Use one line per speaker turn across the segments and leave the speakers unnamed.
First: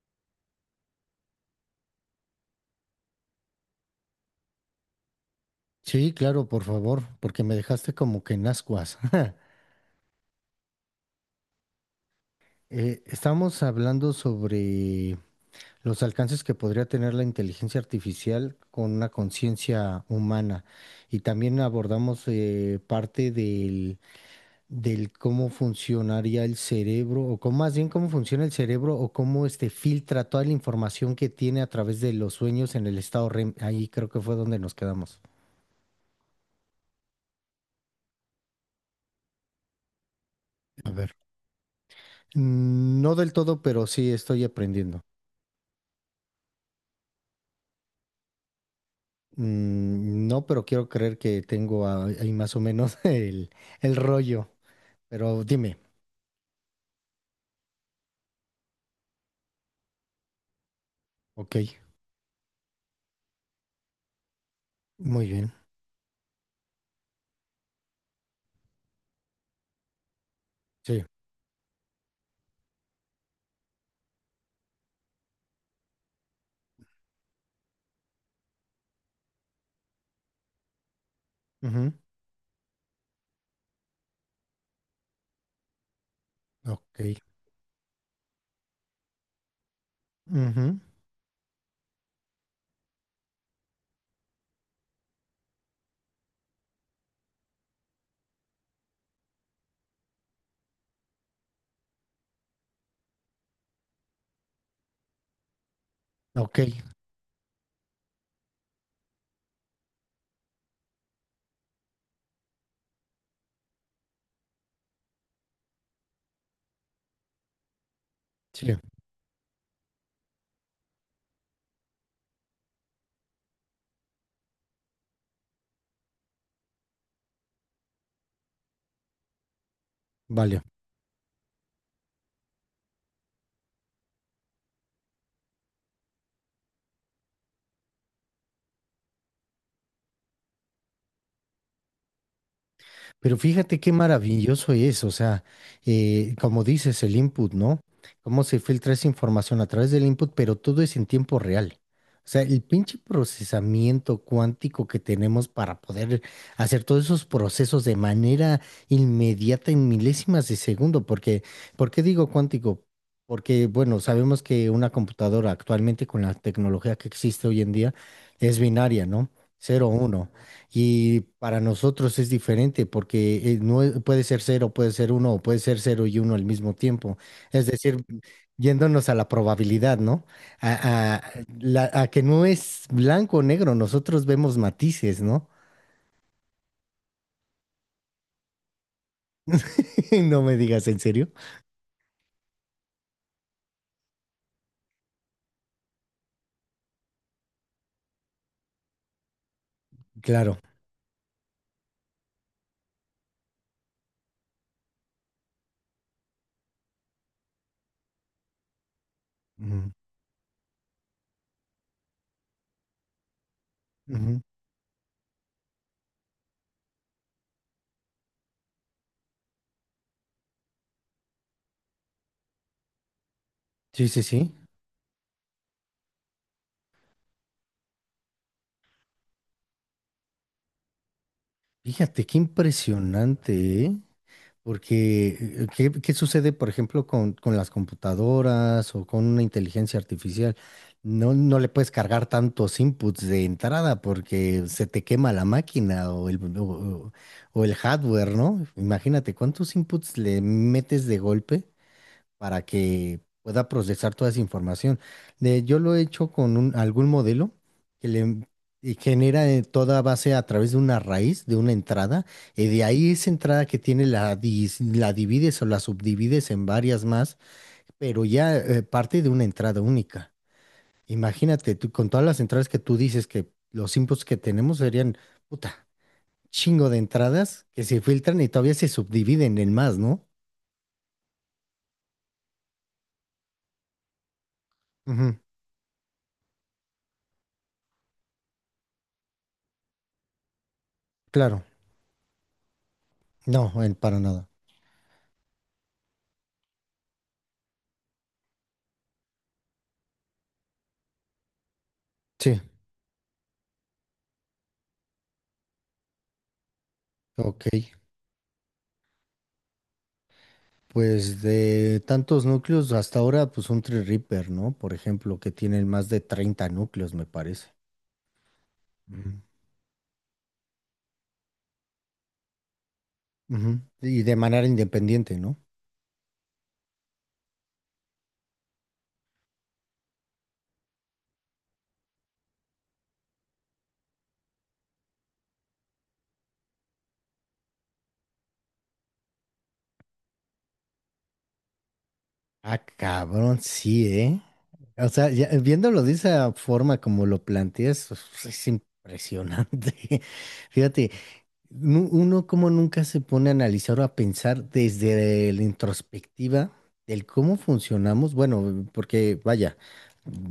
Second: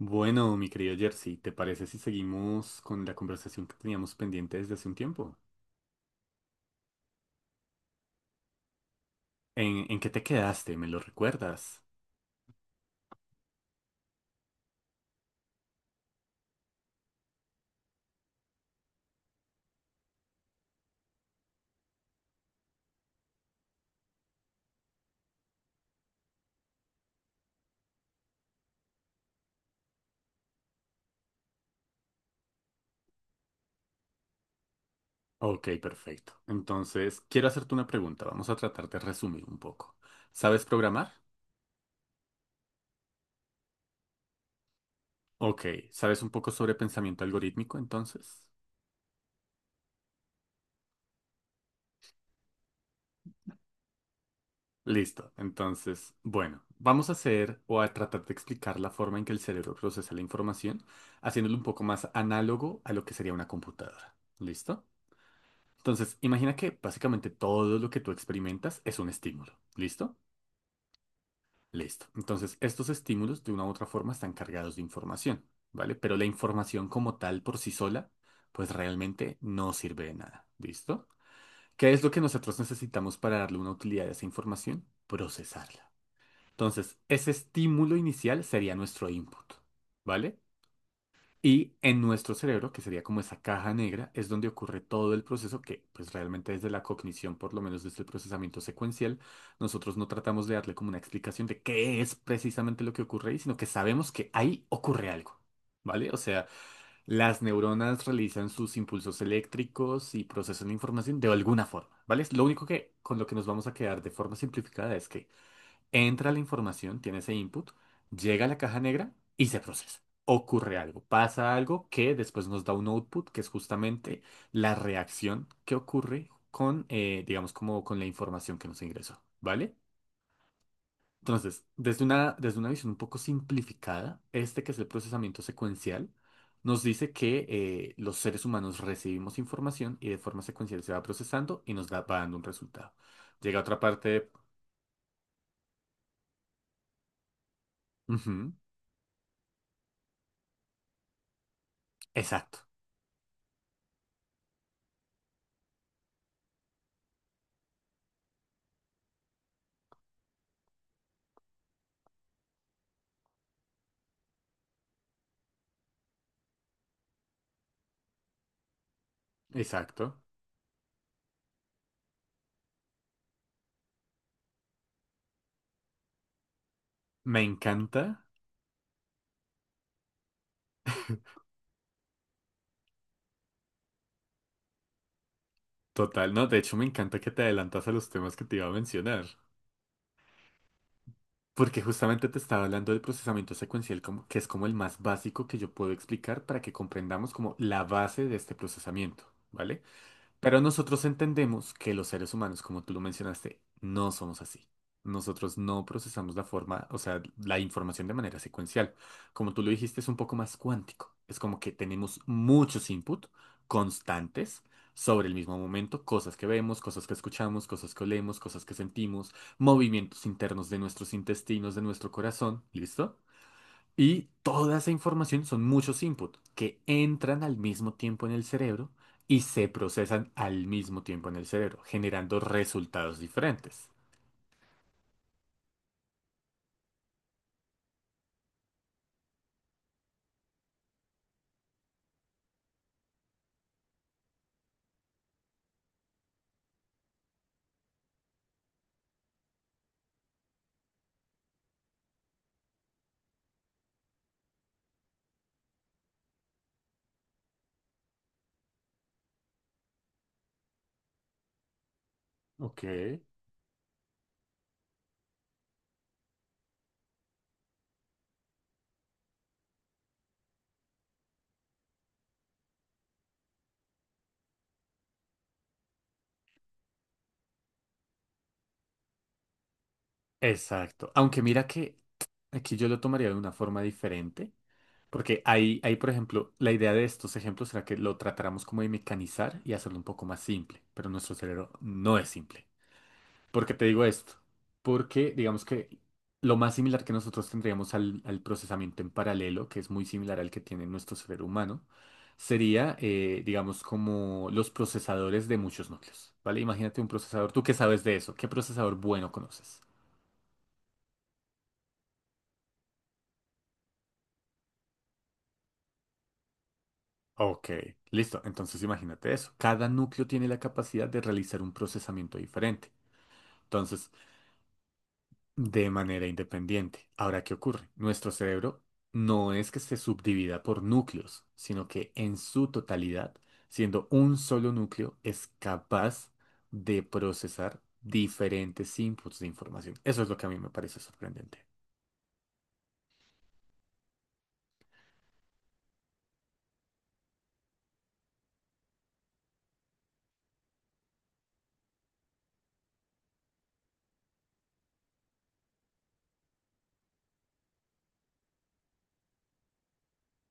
Bueno, mi querido Jersey, ¿te parece si seguimos con la conversación que teníamos pendiente desde hace un tiempo?
Sí, claro, por favor, porque me dejaste como que en ascuas.
¿En qué te quedaste? ¿Me lo recuerdas?
Estamos hablando sobre los alcances que podría tener la inteligencia artificial con una conciencia humana y también abordamos parte del cómo funcionaría el cerebro o cómo, más bien cómo funciona el cerebro o cómo este filtra toda la información que tiene a través de los sueños en el estado REM. Ahí creo que fue donde nos quedamos.
Ok, perfecto. Entonces, quiero hacerte una pregunta. Vamos a tratar de resumir un poco. ¿Sabes
A
programar?
ver. No del todo, pero sí estoy aprendiendo.
Ok. ¿Sabes un poco sobre pensamiento algorítmico entonces?
No, pero quiero creer que tengo ahí más o menos el rollo.
Listo.
Pero dime,
Entonces, bueno, vamos a hacer o a tratar de explicar la forma en que el cerebro procesa la información, haciéndolo
ok,
un poco más análogo a lo que sería una computadora. ¿Listo?
muy bien,
Entonces, imagina que básicamente todo lo que tú experimentas es un estímulo. ¿Listo?
sí,
Listo. Entonces, estos estímulos de una u otra forma están cargados de información, ¿vale? Pero la información como tal por sí sola, pues realmente no sirve de nada. ¿Listo? ¿Qué
ujú,
es lo que nosotros necesitamos para darle una utilidad a esa información? Procesarla. Entonces,
ok,
ese estímulo inicial sería nuestro input, ¿vale?
ujú,
Y en nuestro cerebro, que sería como esa caja negra, es donde ocurre todo el proceso que, pues realmente desde la cognición, por lo menos desde el procesamiento secuencial, nosotros no tratamos de darle como una explicación de qué es precisamente lo que ocurre ahí, sino que sabemos que ahí ocurre algo, ¿vale? O sea,
ok,
las neuronas realizan sus impulsos eléctricos y procesan la información de alguna forma, ¿vale? Es lo único que con lo que nos vamos a quedar de forma simplificada es que entra la información, tiene ese input, llega a la
sí,
caja negra y se procesa. Ocurre algo, pasa algo que después nos da un output, que es justamente la reacción que ocurre con, digamos, como con la información que nos ingresó, ¿vale?
vale.
Entonces, desde una visión un poco simplificada, este que es el procesamiento secuencial, nos dice que los seres humanos recibimos información y de forma secuencial se va procesando y nos da, va dando un resultado.
Pero
Llega a otra
fíjate qué
parte.
maravilloso es, o sea, como dices, el input, ¿no? Cómo
Ujú,
se filtra esa información a través del input, pero todo es en tiempo real. O sea,
exacto,
el pinche procesamiento cuántico que tenemos para poder hacer todos esos procesos de manera inmediata en milésimas de segundo, porque, ¿por qué digo cuántico? Porque, bueno, sabemos que una computadora actualmente con la tecnología que existe hoy en día es binaria, no. Cero
exacto.
uno. Y para nosotros es diferente porque no es- puede ser cero, puede ser uno o puede ser cero y uno al mismo tiempo.
Me
Es decir,
encanta,
yéndonos a la probabilidad, ¿no? A, a- a que no es blanco o negro, nosotros vemos matices, ¿no?
total, no, de hecho me encanta que te adelantas a los temas que te iba a mencionar,
No me digas, en serio.
porque justamente te estaba hablando del procesamiento secuencial, como, que es como el más básico que yo puedo explicar para que comprendamos como la base de este procesamiento, ¿vale?
Claro.
Pero nosotros entendemos que los seres humanos, como tú lo mencionaste, no somos así. Nosotros no procesamos la forma, o sea, la información de manera secuencial. Como tú lo
Ujú,
dijiste, es un poco más cuántico. Es como que tenemos muchos input
ujú.
constantes sobre el mismo momento, cosas que vemos, cosas que escuchamos, cosas que olemos, cosas que sentimos, movimientos internos de nuestros intestinos, de nuestro corazón, ¿listo?
Sí, sí,
Y
sí.
toda esa información son muchos inputs que entran al mismo tiempo en el cerebro y se procesan al mismo tiempo en el cerebro,
Fíjate, qué
generando resultados
impresionante,
diferentes.
¿eh? Porque, ¿qué, qué sucede, por ejemplo, con las computadoras o con una inteligencia artificial? No, no le puedes cargar tantos inputs de entrada porque se te quema la máquina o o el hardware, ¿no? Imagínate cuántos inputs le metes de golpe para que pueda procesar toda esa información. De, yo lo he hecho con algún modelo que le y genera toda base a través de una raíz, de una entrada, y
Ok,
de ahí esa entrada que tiene la divides o la subdivides en varias más, pero ya parte de una entrada única. Imagínate, tú, con todas las entradas que tú dices que los inputs que tenemos serían, puta, chingo de entradas que se filtran y todavía se subdividen en más, ¿no?
exacto. Aunque mira que aquí yo lo tomaría de una forma diferente,
Ujú,
porque ahí, por ejemplo, la idea de estos ejemplos será que lo tratáramos como de mecanizar y hacerlo un poco más simple, pero nuestro
claro,
cerebro no es simple. ¿Por
no,
qué te digo
para
esto?
nada.
Porque digamos que lo más similar que nosotros tendríamos al procesamiento en paralelo, que es muy similar al que tiene nuestro cerebro humano,
Sí.
sería, digamos, como los procesadores de muchos núcleos, ¿vale? Imagínate un procesador, ¿tú
Ok,
qué sabes de eso? ¿Qué procesador bueno conoces?
pues de tantos núcleos hasta ahora, pues un Tree Reaper, ¿no? Por ejemplo, que tienen más de 30 núcleos, me
Ok,
parece.
listo. Entonces imagínate
Ujú.
eso. Cada núcleo tiene la capacidad de realizar un procesamiento diferente.
Ujú.
Entonces,
Y de manera independiente, ¿no?
de manera independiente. Ahora, ¿qué ocurre? Nuestro cerebro no es que se subdivida por núcleos, sino que en su totalidad, siendo un solo núcleo, es capaz de procesar diferentes inputs de información. Eso es lo que a mí me parece sorprendente.
Ah, cabrón, sí, ¿eh? O sea, ya, viéndolo de esa forma como lo planteas, pues, es impresionante. Fíjate, uno como nunca se pone a analizar o a pensar desde la introspectiva del cómo funcionamos, bueno, porque vaya,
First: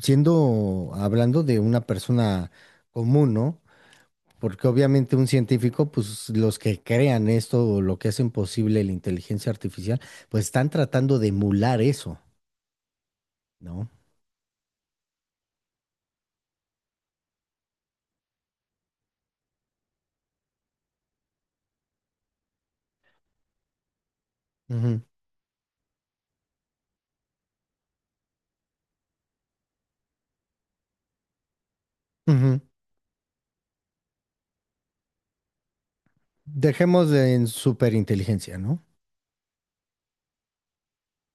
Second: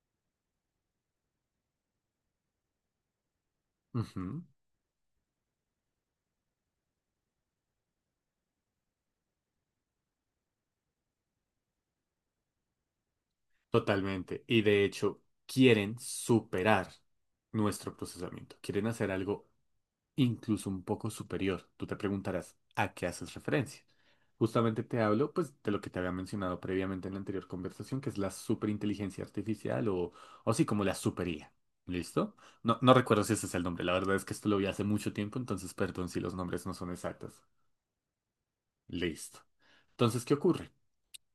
siendo, hablando de una persona común, ¿no?
Ujú,
Porque obviamente un científico, pues los que crean esto o lo que hacen posible la inteligencia artificial, pues están tratando de emular eso, no.
totalmente. Y de hecho, quieren superar nuestro procesamiento. Quieren hacer algo incluso un poco superior. Tú te preguntarás, ¿a qué haces referencia? Justamente te
Ujú,
hablo, pues, de lo que te había mencionado previamente en la anterior conversación, que es la superinteligencia artificial o sí, como la supería. ¿Listo?
ujú.
No, no recuerdo si ese es el nombre. La verdad es que esto lo vi hace mucho tiempo, entonces perdón si los nombres no son
Dejemos de
exactos.
en superinteligencia, ¿no?
Listo. Entonces, ¿qué ocurre?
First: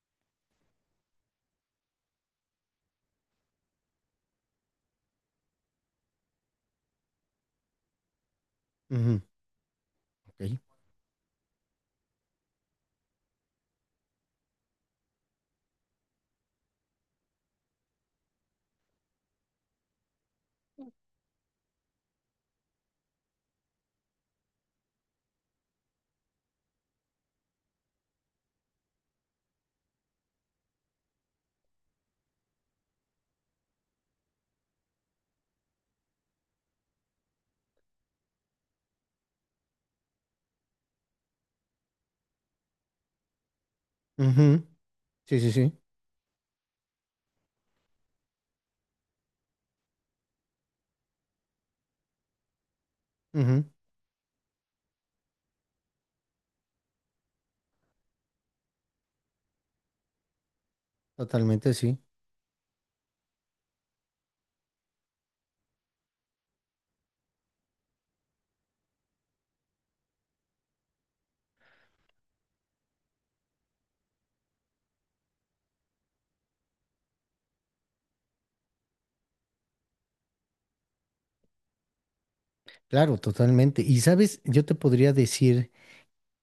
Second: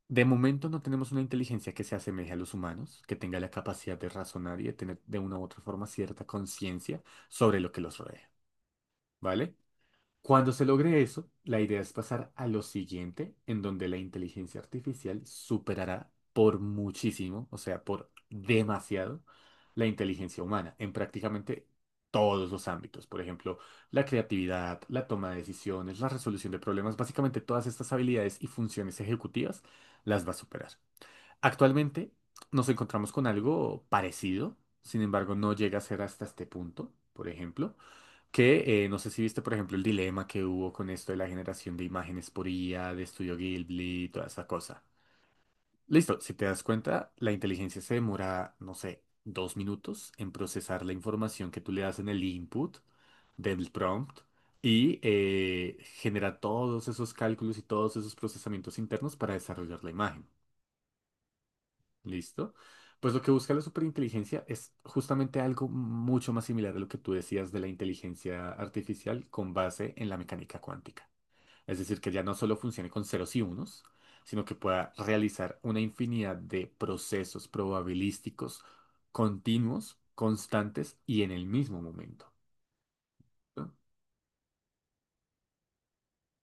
De momento no tenemos una inteligencia que se asemeje a los humanos, que tenga la capacidad de razonar y de tener de una u otra forma cierta conciencia sobre lo que los rodea,
Ujú,
¿vale? Cuando
ok.
se logre eso, la idea es pasar a lo siguiente, en donde la inteligencia artificial superará por muchísimo, o sea, por demasiado, la inteligencia humana en prácticamente todos los ámbitos. Por ejemplo, la creatividad, la toma de decisiones, la resolución de problemas, básicamente todas estas habilidades y funciones ejecutivas las va a superar. Actualmente nos encontramos con algo parecido, sin embargo, no llega a ser hasta este punto, por ejemplo. Que no sé si viste, por ejemplo, el dilema que hubo con esto de la generación de imágenes por IA, de Estudio Ghibli, toda esa
Ujú,
cosa.
sí, sí, sí.
Listo, si te das cuenta, la inteligencia se demora, no sé, dos minutos en procesar la información que tú le das en el input
Ujú,
del prompt y genera todos esos cálculos y todos esos procesamientos internos para desarrollar la imagen.
totalmente, sí.
¿Listo? Pues lo que busca la superinteligencia es justamente algo mucho más similar a lo que tú decías de la inteligencia artificial con base en la mecánica cuántica. Es decir, que ya no solo funcione con ceros y unos, sino que pueda realizar una infinidad de procesos probabilísticos continuos, constantes y en el mismo momento.
Claro,
¿No?
totalmente. Y sabes, yo te podría decir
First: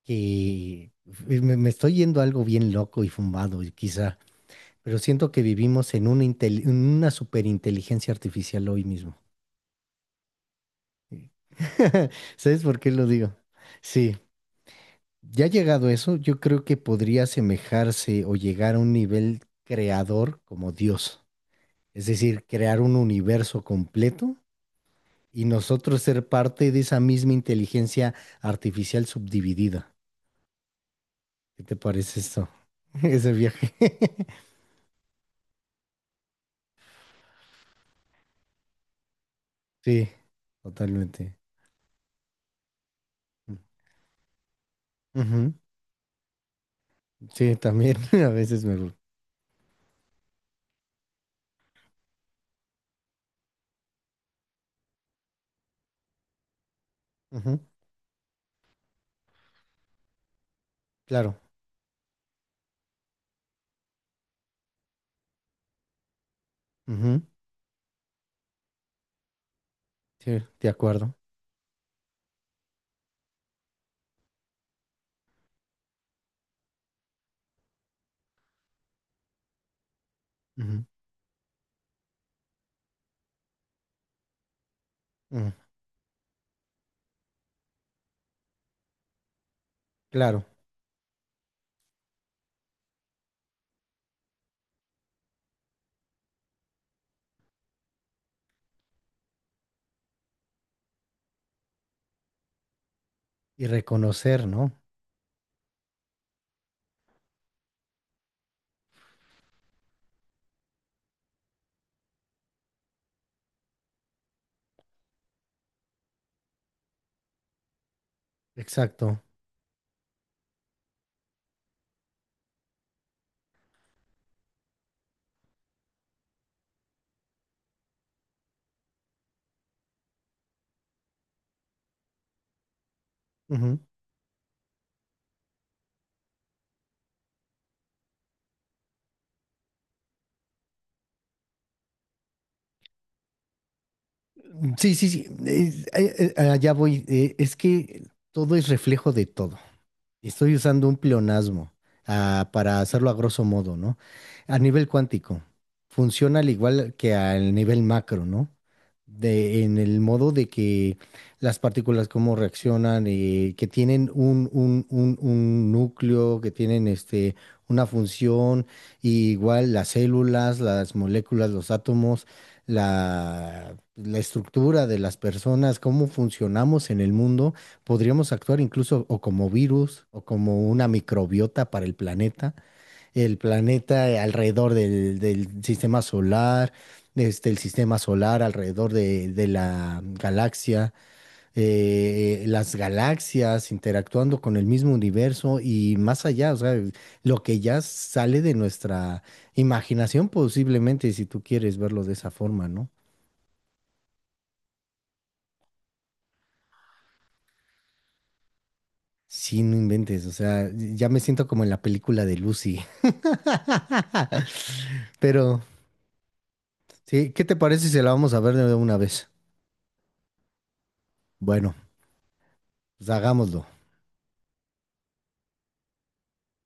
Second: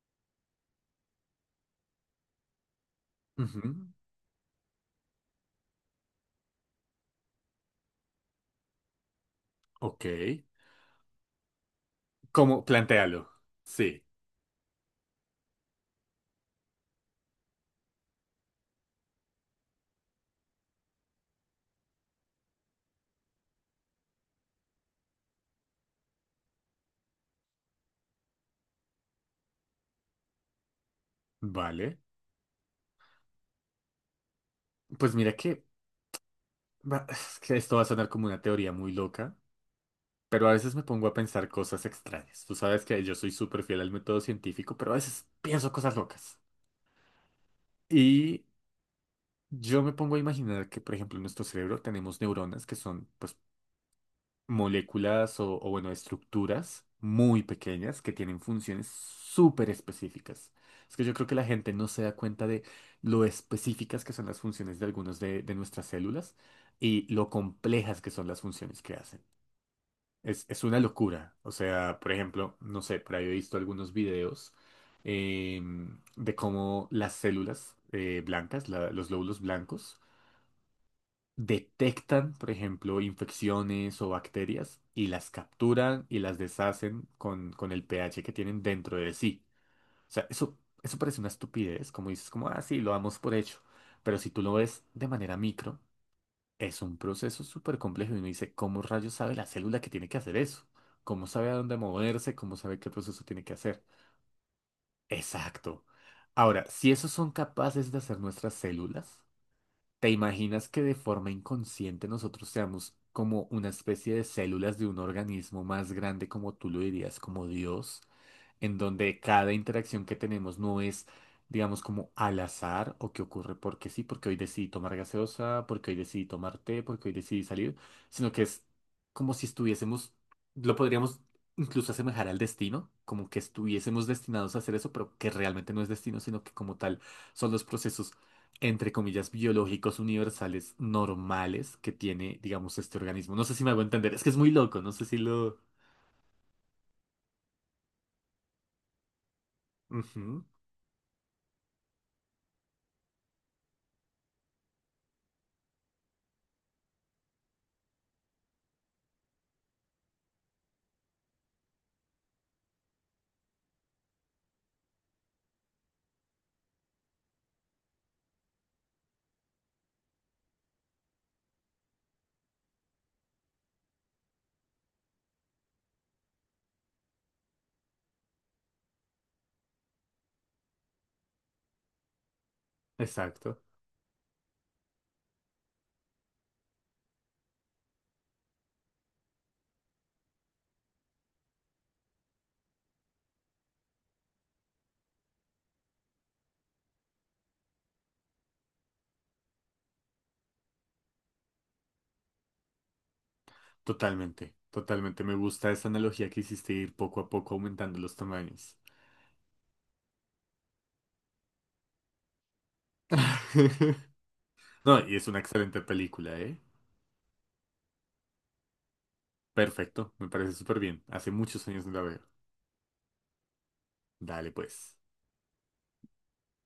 que me estoy yendo a algo bien loco y fumado, y
Ujú,
quizá, pero siento que vivimos en una, en una superinteligencia artificial hoy mismo.
ok. ¿Cómo?
¿Sabes por qué lo
Plantéalo.
digo?
Sí.
Sí, ya llegado a eso, yo creo que podría asemejarse o llegar a un nivel creador como Dios, es decir, crear un universo completo y nosotros ser parte de esa misma inteligencia artificial subdividida. ¿Qué te
Vale.
parece esto? Ese viaje.
Pues mira que, es que esto va a sonar como una teoría muy loca.
Sí,
Pero a veces me pongo a
totalmente.
pensar cosas extrañas. Tú sabes que yo soy súper fiel al método científico, pero a veces
Ujú.
pienso cosas locas.
Sí, también a
Y
veces me gusta.
yo me pongo a imaginar que, por ejemplo, en nuestro cerebro tenemos neuronas que son, pues, moléculas o, bueno, estructuras muy
Ujú,
pequeñas que tienen funciones súper específicas. Es que yo creo que
claro.
la gente no se da cuenta de lo específicas que son las funciones de algunas de nuestras células y
Ujú.
lo complejas que son las funciones que hacen.
Sí,
Es
de
una
acuerdo.
locura. O sea, por ejemplo, no sé, por ahí he visto algunos videos de cómo las células blancas, los glóbulos blancos,
Ujú.
detectan, por ejemplo, infecciones o bacterias y las
Ujú.
capturan y las deshacen con el pH que tienen dentro de sí. O sea,
Claro.
eso parece una estupidez, como dices, como, ah, sí, lo damos por hecho. Pero si tú lo ves de manera micro, es un proceso súper complejo y uno dice, ¿cómo rayos sabe la célula que tiene que hacer eso? ¿Cómo sabe a dónde moverse? ¿Cómo sabe qué proceso tiene que
Y
hacer?
reconocer, ¿no?
Exacto. Ahora, si esos son capaces de hacer nuestras células, ¿te imaginas que de forma inconsciente nosotros seamos como una especie de células de un organismo más grande, como tú lo dirías, como Dios? En donde
Exacto.
cada interacción que tenemos no es, digamos, como al azar o que ocurre porque sí, porque hoy decidí tomar gaseosa, porque hoy decidí tomar té, porque hoy decidí salir, sino que es como si estuviésemos, lo podríamos incluso asemejar al destino, como que
Ujú.
estuviésemos destinados a hacer eso, pero que realmente no es destino, sino que como tal son los procesos. Entre comillas, biológicos universales normales que tiene, digamos, este organismo. No sé si me hago entender, es que es muy loco, no
Sí,
sé
sí,
si
sí.
lo...
Allá voy. Es que todo es reflejo de todo.
Ujú,
Estoy usando un pleonasmo, ah, para hacerlo a grosso modo, ¿no? A nivel cuántico, funciona al igual que al nivel macro, ¿no? De, en el modo de que las partículas cómo reaccionan, que tienen un núcleo, que tienen este, una función, y igual las células, las moléculas, los átomos, la estructura de las personas, cómo funcionamos en el mundo. Podríamos actuar incluso o como virus o como una microbiota para el
exacto.
planeta alrededor del sistema solar, este, el sistema solar alrededor de la galaxia, las galaxias interactuando con el mismo universo y más allá, o sea, lo que ya sale de nuestra imaginación posiblemente, si tú quieres verlo de esa forma, ¿no?
Totalmente, totalmente. Me gusta esa analogía que hiciste, ir poco a poco aumentando los tamaños.
Sí, no inventes, o sea, ya me siento como en la película de Lucy,
No, y es una
pero...
excelente película, ¿eh?
Sí, ¿qué te parece si la vamos a ver de una vez?
Perfecto, me parece súper bien. Hace muchos
Bueno,
años no la veo.
pues hagámoslo.
Dale pues.